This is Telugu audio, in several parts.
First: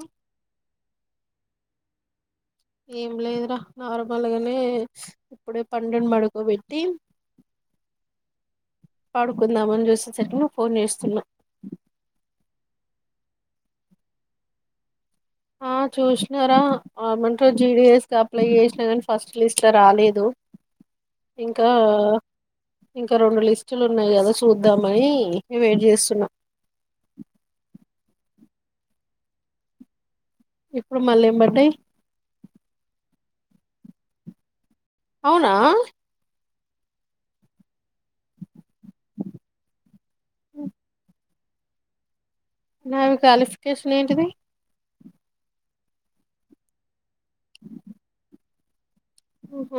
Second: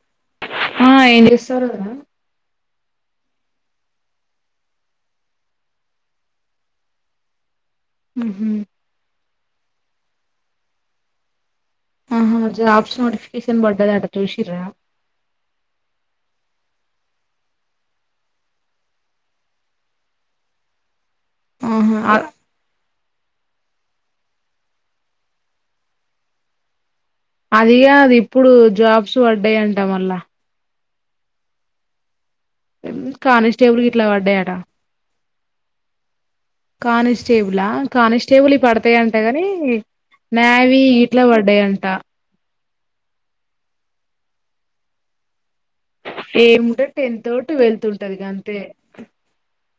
అ ఆ ఏం చేస్తారు కదా ఏం లేదురా నార్మల్గానే ఇప్పుడే పడును పడుకోబెట్టి హ పాడుకుందామని చూసేసరికి నువ్వు ఫోన్ చేస్తున్నా ఆహ జాబ్స్ నోటిఫికేషన్ బద ఎడు విచిడ ఆ చూసినారామెంటో జీడీఎస్ క అప్లై చేసినా కానీ ఫస్ట్ లిస్ట్ రాలేదు ఇంకా అ ఇంకా రెండు లిస్టులు ఉన్నాయి కదా చూద్దామని వెయిట్ చేస్తున్నాం అదిగా అది ఇప్పుడు జాబ్స్ పడ్డాయంట మళ్ళ ఇప్పుడు మళ్ళ ఏంబడ్డాయి కానిస్టేబుల్ ఇట్లా వాడ్డట అవునా కానిస్టేబులా కానిస్టేబుల్ పడతాయింట గాని నావీ ఇట్లా పడ్డాయంట ఆమె క్వాలిఫికేషన్ ఏంటిది ఏమింటో టెన్ తోటి వెళ్తుంటది గ అంతే ఉహ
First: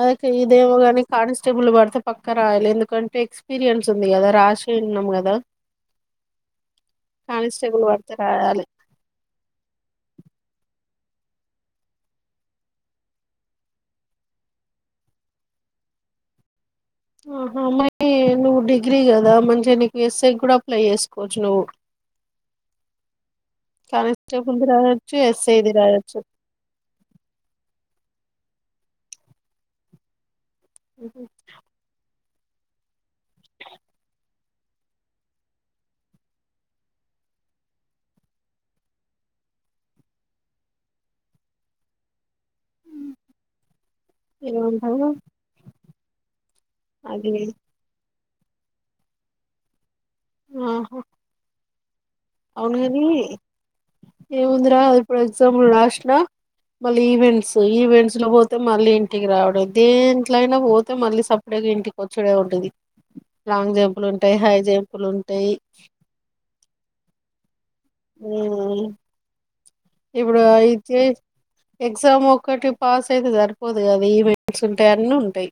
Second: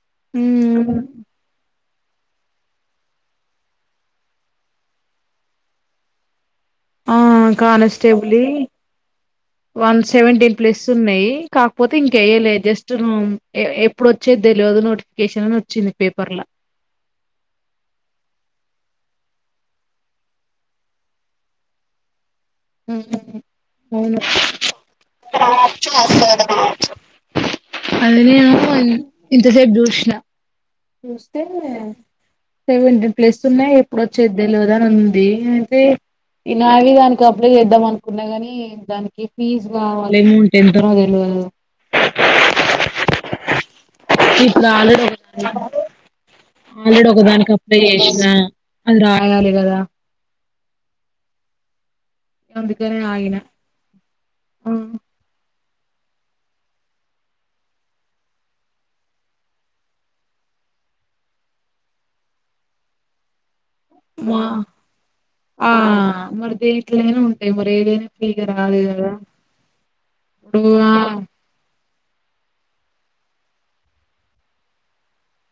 అదక ఇదే మగనే కాన్స్టేబుల్ బడుతా పక్క రాయాలి ఎందుకంటే ఎక్స్పీరియన్స్ ఉంది కదా రాసి ఉన్నాం కదా ఆ పడితే కానిస్టేబుల్ రాయాలి వన్ సెవెంటీన్త్ ప్లేస్ ఉన్నాయి కాకపోతే ఇంకేయ్యలేదు జస్ట్ ఎప్పుడు వచ్చే తెలియదు నోటిఫికేషన్ అని వచ్చింది పేపర్ల ఆహా మయి నువ్వు డిగ్రీ కదా మంచిగా నీకు ఎస్సఐ కూడా అప్లై చేసుకోవచ్చు నువ్వు ఉమ్ అవును కానిస్టబుల్ది రాచ్చు ఎస్ఐది రాజచ్చు అదని ఇంతసేపు దూశిన నూస్తతే సెవెంటీన్ ప్లస్ ఉన్నాయి ఎప్పుడు వచ్చే తెలియదు అని ఉంది అయితే ఈ నావి దానికి అప్లై చేద్దాం అనుకున్నా ని దానికి ఫీజ్ కావాలి ఏమౌట్ ఎంతో తెలియదు ఏంట అ ఆల్రెడీ ఒకదానికి అప్లై చేసినా అన్ రాయాలి కదా ఆహా అవును అందుకనే కానీ ఆగిన ఏం ఆ, వుందిరా ఇప్పుడు ఎగ్జామ్ ఇప్పుడు రాషిన మళ్ళీ ఈవెంట్స్ ఈవెంట్స్ లో పోతే మళ్ళీ ఇంటికి రావడం దేంట్ల అయినా పోతే మళ్ళీ సప్పడచేయక ఇంటికి వచ్చుడే ఉంటది లాంగ్ జంపులు ఉంటాయి మా హై జంపులు ఉంటాయి ఆ మరి దేంట్లయినా ఉం ఏదైన ఫ్రీగా రాదు మ్మ్ గదా ఇప్పుడు అయితే ఎగ్జామ్ ఒక్కటి పాస్ అయితే సరిపోదు కదా ఈవెంట్స్ ఉంటాయి అన్నీ ఉంటాయి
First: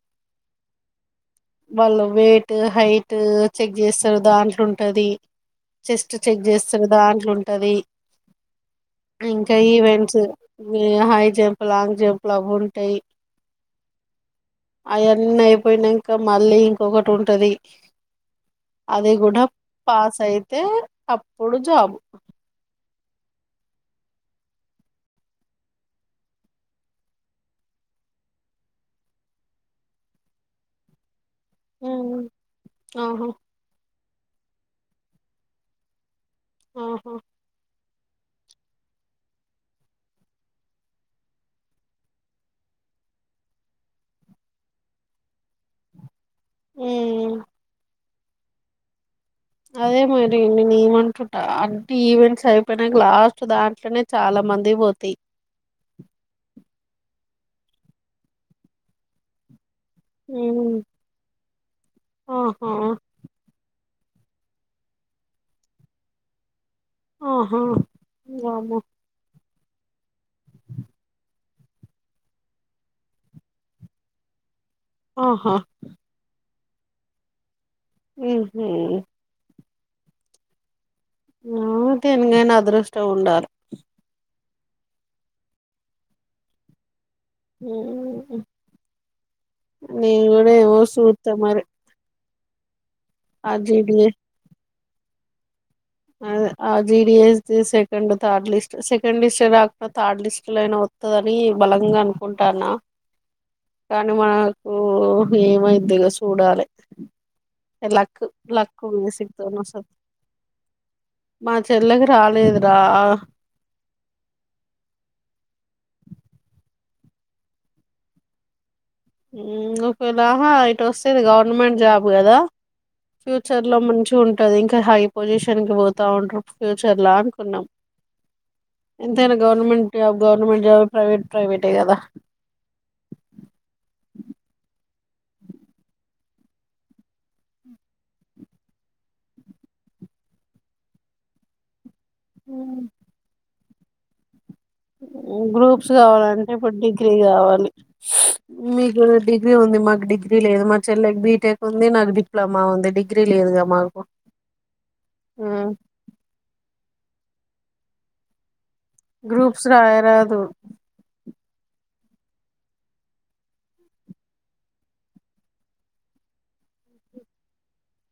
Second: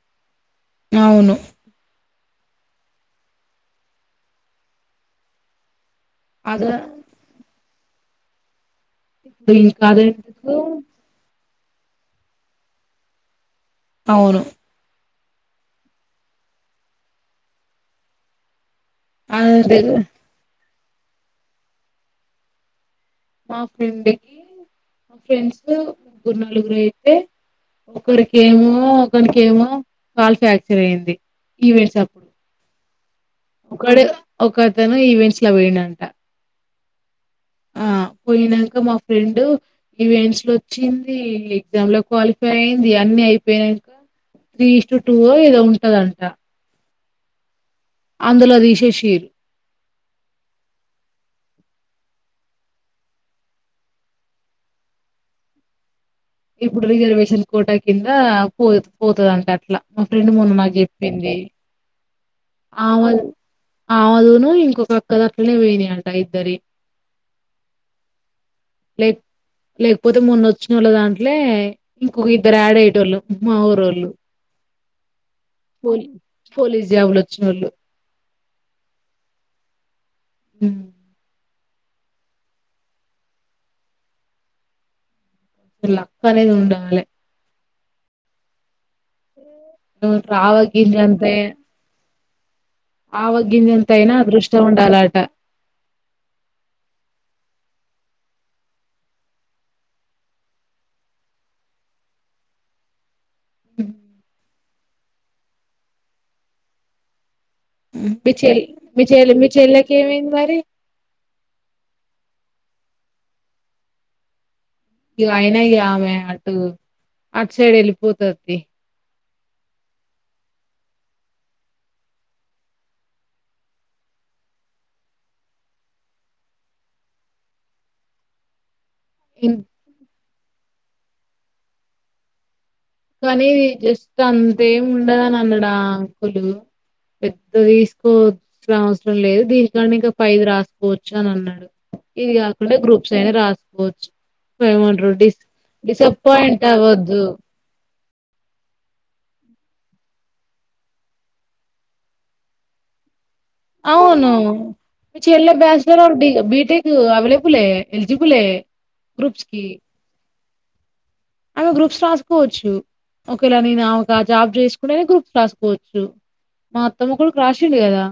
అవును వాళ్ళు వెయిట్ హైట్ చెక్ చేస్తారు దాంట్ల ఉంటది చెస్ట్ చెక్ చేస్తారు అద దాం తది ఇప్పుడు ఇంకా ఈవెంట్స్ అదెందుకు హై జంప్ లాంగ్ జంప్లు అవి ఉంటాయి అవును అవన్నీ అయిపోయినాంక మళ్ళీ ఇంకొకటి ఉంటది అది కూడా అదే పాస్ అయితే అప్పుడు జాబు మా ఫ్రెండ్ కి మా ఫ్రెండ్స్ ముగ్గురు నలుగురు అయితే ఒకరికేమో ఒకరికేమో కాల్ ఫ్రాక్చర్ అయింది ఈవెంట్స్ అప్పుడు ఉమ్, ఆహా ఒక్కడు ఒకతను ఈవెంట్స్ లా పోయిండు అంట ఆహా ఆ పోయినంక మా ఫ్రెండ్ ఈవెంట్స్ లో వచ్చింది ఎగ్జామ్ లో క్వాలిఫై అయింది అన్ని అయిపోయానంక త్రీ ఈస్ట్ టూవో ఏదో ఉంటదంట ఉమ్, అందులో తీసేషిరు అదే మరి నేను ఏమంటుంటా అన్ని ఈవెంట్స్ అయిపోయినంక లాస్ట్ దాంట్లనే చాలా మందివి పోతాయి ఇప్పుడు రిజర్వేషన్ కోట కింద పో పోతదంట అట్లా మా ఫ్రెండ్ మొన్న నాకు ఉమ్, చెప్పింది ఆహా [unintelligible] ఆమెదూను ఇంకొక అక్కది అట్లనే పోయినయి అంట ఇద్దరి ఆహా వామ్మో లే లేకపోతే మొన్న వచ్చినోళ్ళ దాంట్లే ఇంకొక ఇద్దరు యాడ్ అయ్యేటోళ్ళు మా ఊరోళ్ళు ఆహా పోలీ పోలీస్ జాబ్లు వచ్చినోలు ఉమ్ హూ మ్ ఆ దేనికైన అదృష్టం ఉండాల లక్క్ అనేది ఉండాలే ఉమ్ ఉ ఎవడో ఏమో ఆవగింజంత సుత్త మరి ఆ ఆవగింజంతైన జీడిఎస్ అదృష్టం ఉండాలి తాలాట ఆ GDS second third list second list రాకున్నా థర్డ్ లిస్టులోనైనా వత్తదని బలంగా అనుకుంటాన్న కాని మాల్ ఓహ ఏమైంది ఇక చూడాలి లక్ మీ చెల్లి లక్ మీ బేసిక్ చెల్లి మీ తోని వస్తది చెల్లెకి ఏమైంది మరి మా చెల్లకి రాలేదు రా ఇగ అయినా ఇగ ఆమె అటు అటు సైడ్ వెళ్ళిపోతుది ఒకేలా ఆహా ఇటు వస్తేది గవర్నమెంట్ జాబ్ కదా ఫ్యూచర్ లో మంచిగా ఉంటది ఇంకా హై పొజిషన్ కి పోతా ఉంటారు ఫ్యూచర్లా అనుకున్నాం ఎంతైనా government job government job private ప్రైవేటే కదా కానీ జేస్తాన్ రేప్ ఉండదని అన్నాడు ఆ అంకులు పెద్ద తీసుకోసిన అవసరం లేదు దీనికని ఇంకా పైది రాసుకోవచ్చు అని అన్నాడు ఇది కాకుండా గ్రూప్స్ అయినా రాస్ బొచ్ [inaudible] గ్రూప్స్ కావాలంటే డిసప్పయింట్ ఇప్పుడు డిగ్రీ ఆవద్దు కావాలి మీకు డిగ్రీ ఉంది మాకు డిగ్రీ లేదు మా చెల్లెకి బీటెక్ ఉంది నాకు డిప్లొమా ఉంది డిగ్రీ లేదుగా మాకు అవును మీ చెల్లి bachelor are B BTech available eligible groups రాయరాదు ఆమె గ్రూప్స్ రాసుకోవచ్చు ఒకేలా నేను ఒక జాబ్ చేసుకుంటనే గ్రూప్స్ రాసుకోవచ్చు మా అత్తమ్మ కొడుకు రాసిండు కదా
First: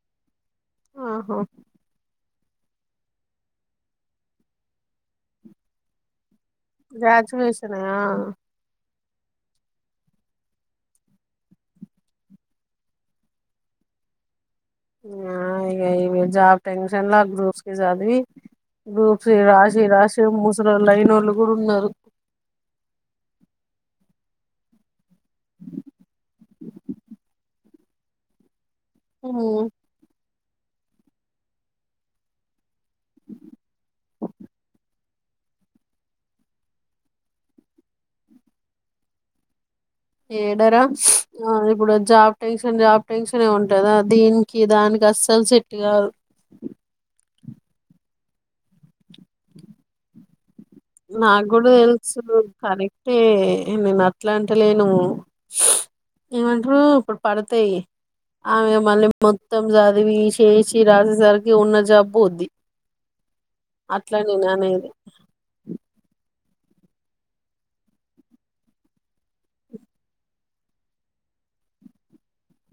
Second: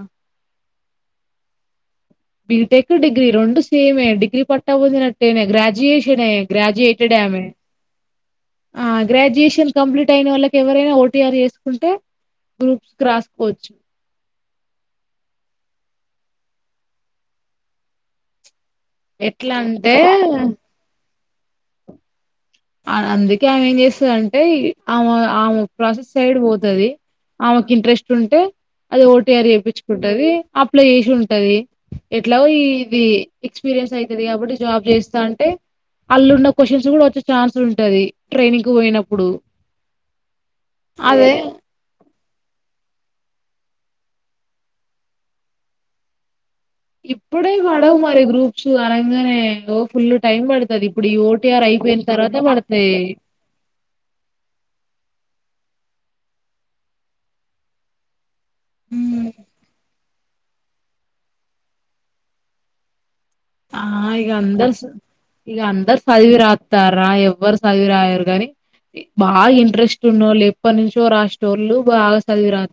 ఆహ బిటెక్ డిగ్రీ రెండు సేమ్ మే డిగ్రీ పట్ట పోందినట్టేనే గ్రాడ్యుయేషన్ గ్రాడ్యుయేటెడ్ ఆమె గ్రాడ్యుయేషన్ ఆ గ్రాడ్యుయేషన్ కంప్లీట్ అయిన వాళ్ళకి ఎవరైనా ఓటీఆర్ చేసుకుంటే గ్రూప్స్ రాసుకోవచ్చు ఆ ఈమె జాబ్ టెన్షన్ల గ్రూప్స్ కి చదివి గ్రూప్ ఎట్లా రాసి అంటే రాసి ముూసైలైనోళ్లు బుడున్నారు అందుకే ఆమె ఏం చేస్తదంటే ఆమె ఆమె ప్రాసెస్ సైడ్ పోతాది ఆమెకు ఇంట్రెస్ట్ ఉంటే అది ఓటిఆర్ ఉన్నారు చేపించుకుంటది అపైల్ చేసి ఉంటది ఎట్లా ఈ ఇది ఎక్స్పీరియన్స్ అయితది కాబట్టి జాబ్ చేస్ అంటే అల్లున్న క్వశ్చన్స్ కూడా వచ్చ ఛాన్స్ ఉంటది ట్రైనింగ్ కు పోయినప్పుడు ఏడర అదే ఆ ఇప్పుడు జాబ్ టెన్షన్ జాబ్ టెన్షన్ ఉంటందా దీనికి దానికి అస్సలు సట్ కాదు ఇప్పుడే వాడ వాడి గ్రూప్స్ గానీ అరేమానే లో ఫుల్ టైం పడుద్ది నాకు కూడా తెలుసు పడతాయి కరెక్టే నేను అట్లా అంటలేను ఏమంటరు ఇప్పుడు పడతాయి ఆమె మళ్ళీ మొత్తం చదివి చేసి రాసేసరికి ఉన్న జబ్బు పొద్ది ఆ ఇగా అందరు సు ఇగా అంద అందరు చదివి రాస్తారా ఎవరు చదివి రాయారు కానీ బాగా ఇంట్రెస్ట్ ఉన్నోలు ఎప్పటి నుంచో రాస్నోలు బాగా చదివి రా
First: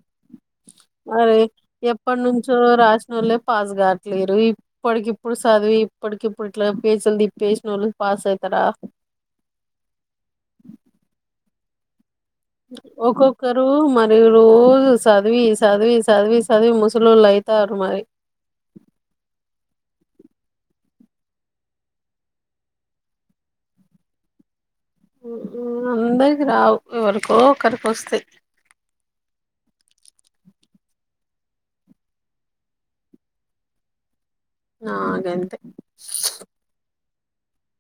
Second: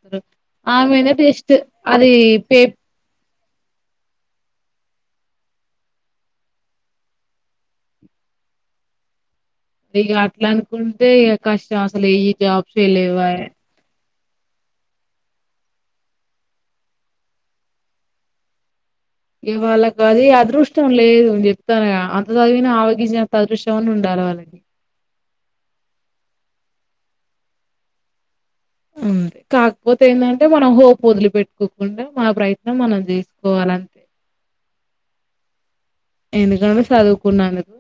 ఆమె దే మరి బెస్ట్ అది ఎప్పటి నుంచో పే రాసినోళ్ళే పాస్ కావట్లేరు ఇప్పటికిప్పుడు చదివి ఇప్పటికిప్పుడు ఇట్లా పేజిలుదిప్పేసిన ఓళ్ళు పాస్ అయితారా ఇక అట్లా అనుకుంటే కష్ట రాసులేయి జాబ్స్ లేెవాయ ఒక్కొక్కరు మరి రోజు సదివి సదివి సదివి సదివి ముసలోలూ లైతారూ మరి ఇవాళ్ళకి అది అదృష్టం లేదు చెప్తాను అంత చదివినా ఆవగించంత అదృష్టం అయినా ఉండాల వాళ్ళకి హమ్ అందరికి రావు ఎవరికో ఒకరికి వస్తాయి అంతే కాకపోతే ఏంటంటే మనం హోపు వదిలి పెట్టుకోకుండా మానా ప్రయత్నం మనం చేసుకోవాలంతే ఆ గంతే ఎందుకామే సాదు కునందుకు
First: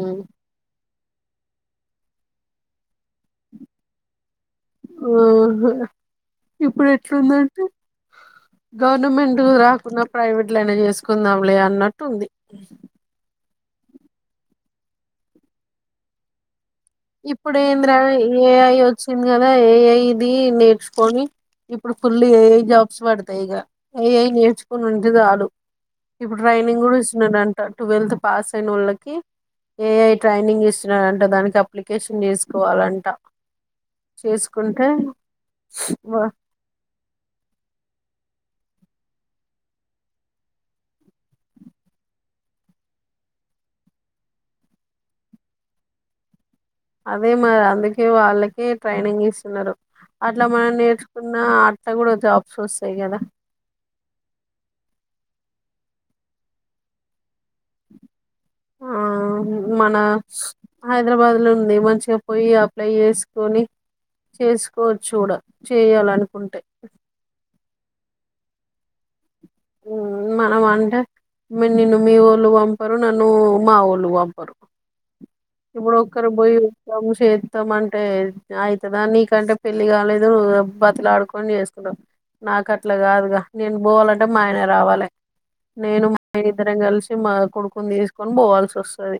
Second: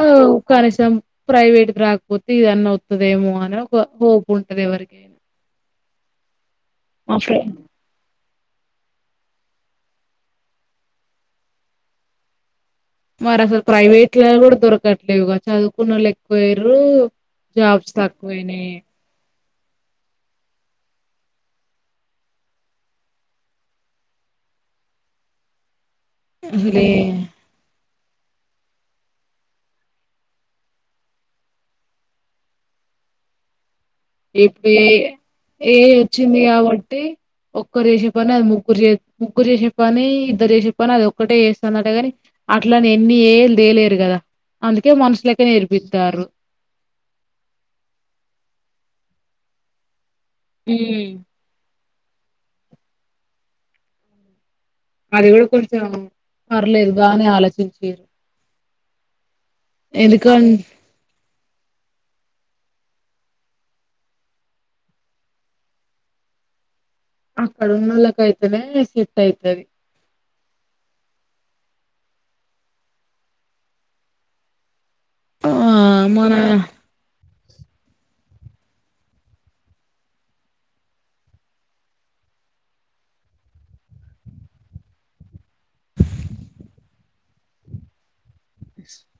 హమ్ కనీసం ప్రైవేట్ రాకపోతే ఇదన్న వుతదేమో అన్న ఒక హోప్ ఉంటది ఎవరికైనా ఓహో ఇప్పుడు మా ఫ్రెండ్ ఎట్లుందంటే గవర్నమెంట్ రాకున్నా ప్రైవేట్ లయినా చేసుకుందాంలే అన్నట్టు ఉంది మరి అసలు ప్రైవేట్ లా కూడా దొరకట్లేదు చదువుకున్నోళ్లు ఎక్కువై ఇప్పుడు ఏంద్రా ఏఐ వచ్చింది ఏఐ ఇది నేర్చుకొని ఇప్పుడు ఫుల్ ఏఐ జాబ్స్ పడతాయి ఇగ ఏఐ నేర్చుకొని ఉంటేజాలు ఇప్పుడు ట్రైనింగ్ అసలే గూడా ఇస్తునడంట ట్వెల్త్ పాస్ అయిన వాళ్ళకి ఏఐ ట్రైనింగ్ ఇస్తునారంట దానికి అప్ ప్లికేషన్ చేసుకోవాలంట ఎహ్ చేసుకుంటే ఎహ్ ఏఐ వచ్చింది కాబట్టి ఒక్కరు చేసే పని అది ముగ్గురు చే ముగ్గురు చేసే పని ఇద్దరు చేసే పని అది ఒక్కటే చేస్తదట గని అట్లని ఎన్ని ఏఐ లు దేలేరు కదా అందుకే మనుషులకే నేర్పితారు అదే మరి అందుకే వాళ్ళకి ట్రైనింగ్ ఇస్తున్నారు అట్లా మనం హ్మ్ నేర్చుకున్న ఆ అట్ల గూడా జాబ్స్ ఒస్తాయి గదా అది కూడా కొంచెం పర్లేదు బాగానే ఆలోచిం స స [inaudible] ఆ మన హైదరాబాద్ లో ఉంది మంచిగా పోయి అప్లై ఏసుకొని చేసుకోవచ్చు గూడా చేయాలనుకుంటే ఆక్కడునోలకయితేనే ఇస్తా ఊమ్ మన అంటే మే నిను మీ ఒలు వంపరు నన్ను మా ఒళ్లు వంపరు ఆ ఇప్పుడుక్కర మన బయస [inaudible] మత్తం అంటే అవుతుందా నీకంటే పెళ్లి కాలేదు నువ్వు బతిలాడుకొని చేసుకుంటవు నాకు అట్లా కాదుగా నేను బోవాలంటే ట మా ఆయన రావాలి నేను మా అయన ఇద్దరం కలిసి మా కొడుకుని తీసు కొను బోవాల్సి ఒస్తది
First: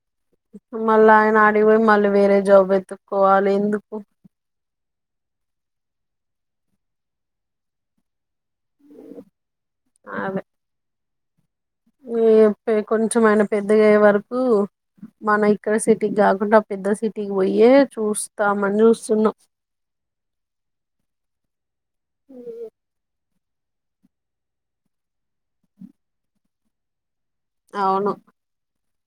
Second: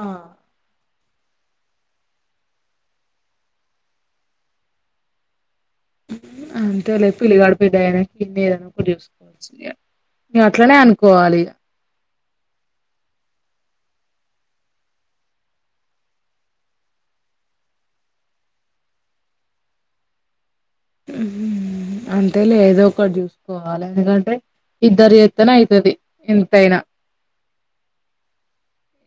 ఆ మళ్ళీ ఆయన ఆడిగిపోయి మళ్ళీ వేరే జాబు ఎతుక్కోవాలి ఎందుకు ఊమ్ అంతేలే పిలిగడు పేదగయినాక ఇంనేగా ఇగ అదే అట్లనే అను కోవాలిగా ఈ ఇగ కొంచెం ఆయన పెద్దగయ్యే వరకు మన ఇక్కడ సిటీకి గాకుండా పెద్ద సిటీకి ఓయ్యే చూస్తామని జూస్తున్నాం అంతే లేదో ఒకటి చూసు కోాల అగంటే ఇద్దరి ఎత్తన అయితది ఇంతంతయినా అవును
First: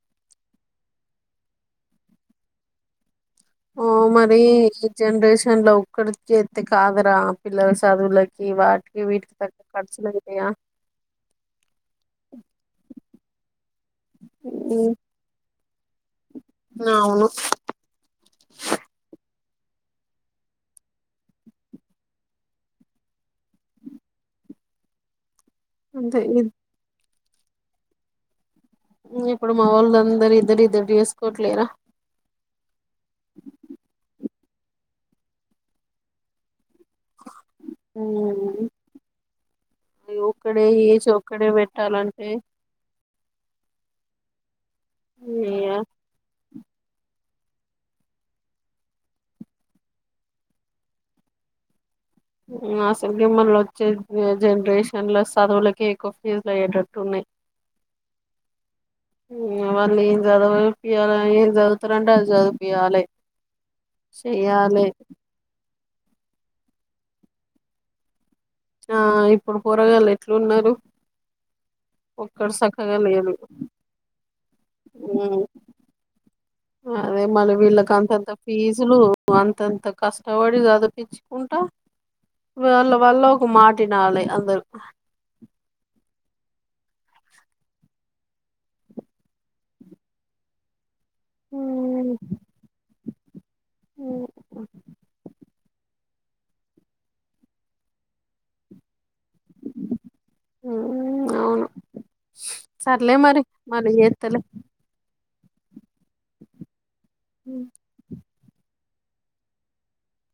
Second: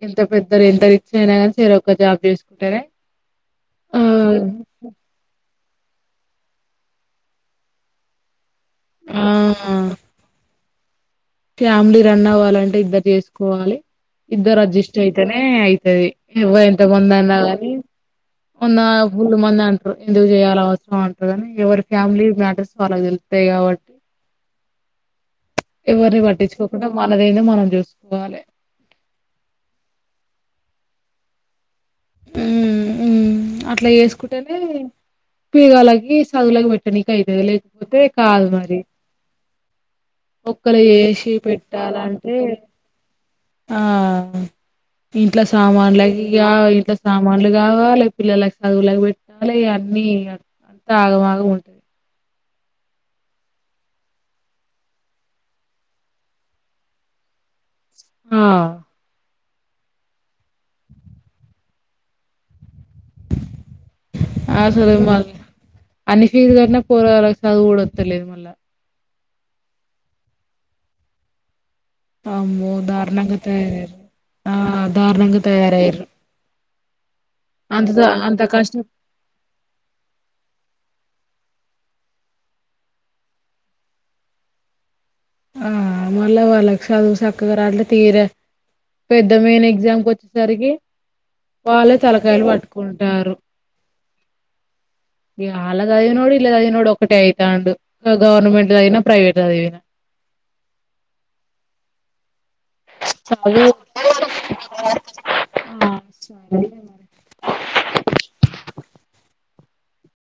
ఎంత పెద్దరు ఎంత రిచ్ అైనా కానీ సర ఒక్క జాబ్ చేసుకుంటేనే ఆ మరి ఈ జనరేషన్ లో ఇక్కడ చేతి కాదరా పిల్లర్స్ అదుల కి వాట్కి ఆ వీట్కి తగ ర్చ లేగతేయా ఫ్యామిలీ రన్ అవ్వాలంటే ఇద్దరు చేసుకోవాలి ఇద్దరు ఉమ్, అడ్జస్ట్ అయితేనే అయి అది ఇవ ఇంత మంది అవును అన్నా కానీ ఉన్నా కొడు మంది అంటారు ఎందుకు చేయాల అవసరం అంటారు కానీ ఎవరి ఫ్యామిలీ మ్యాటర్స్ వాళ్ళ తెలుతాయి కాబట్టి ఎవరి అంతే ఇ- వాటి చ పొక్కడా మనదద మనం చూసుకోవాలి ఇప్పుడు మా వాళ్ళ అందరు ఇద్దరు ఇద్దరు చేసుకోవట్లేరా ఉ అట్లా చేేసుకుంట పిగా సాగులా మట్టటి పెట్టనీకి అయితది లేకపోతే కాదు ఉమ్, మరి. ఈ ఒక్కడే ఒక్కళ్ళు ఏసి చేశీ ఒక్కడే పెట్టాలంటే. ఆ ఇంట్లో ఇయ్య, సామాన్లకి ఇగా ఇంట్లో సామాన్లు గావాలె పిల్లలకి చదువులకి పెట్టాలె ఇగా అన్నీ అంతా ఆగంమాగం ఉంటది. అసల్కే మళ్ళొచ్చే జనరేషన్ లో చదువులకే ఎక్కువ ఫీజులు అయ్యేటట్టు ఉన్నయ్. ఆ వాళ్ళేం చదవ [unintelligible] పియాల ఏం చదువుతరంటే అది చద్ పియాలే చెయ్యాలే అన్నీ ఫీజు కట్టినా పోరగాళ్ళకు చదువు గూడా వత్తలేదు మళ్ళా. ఆ ఇప్పుడు పోరగాళ్లు ఎట్లున్నరు. అమ్మో దారుణంగ తయారయ్ర్రు. ఆ దారుణంగ తయారయ్ర్రు. అ అదే మళ్ళి వీళ్ళకి అంతంత కష్టం ఫీజులూ. అంతంత కష్టపడి చదు ఇచ్చుకుంటా వాళ్ళ వాళ్ళ ఒక మాటినాలి అందరు. ఆ మళ్ళా వాళ్ళకి చదువు సక్కగా రాట్లే తీరా పెద్ద మైన్ ఎగ్జామ్కి వచ్చేసరికి. వాళ్ళే తలకాయలు పట్టుకుంట్ టారు ఇగ ఆలక్ అట్ల చదివినోడు ఇట్ల చదివినోడు ఒక్కటే అయితాండు. గ గవర్నమెంట్ల చదివినా ప్రైవేట్ల చదివినా. హా అవును సర్లే మరి చదువు మళ్ళి చేత్తలే. ఆ చాలులే‌ మరి ఊ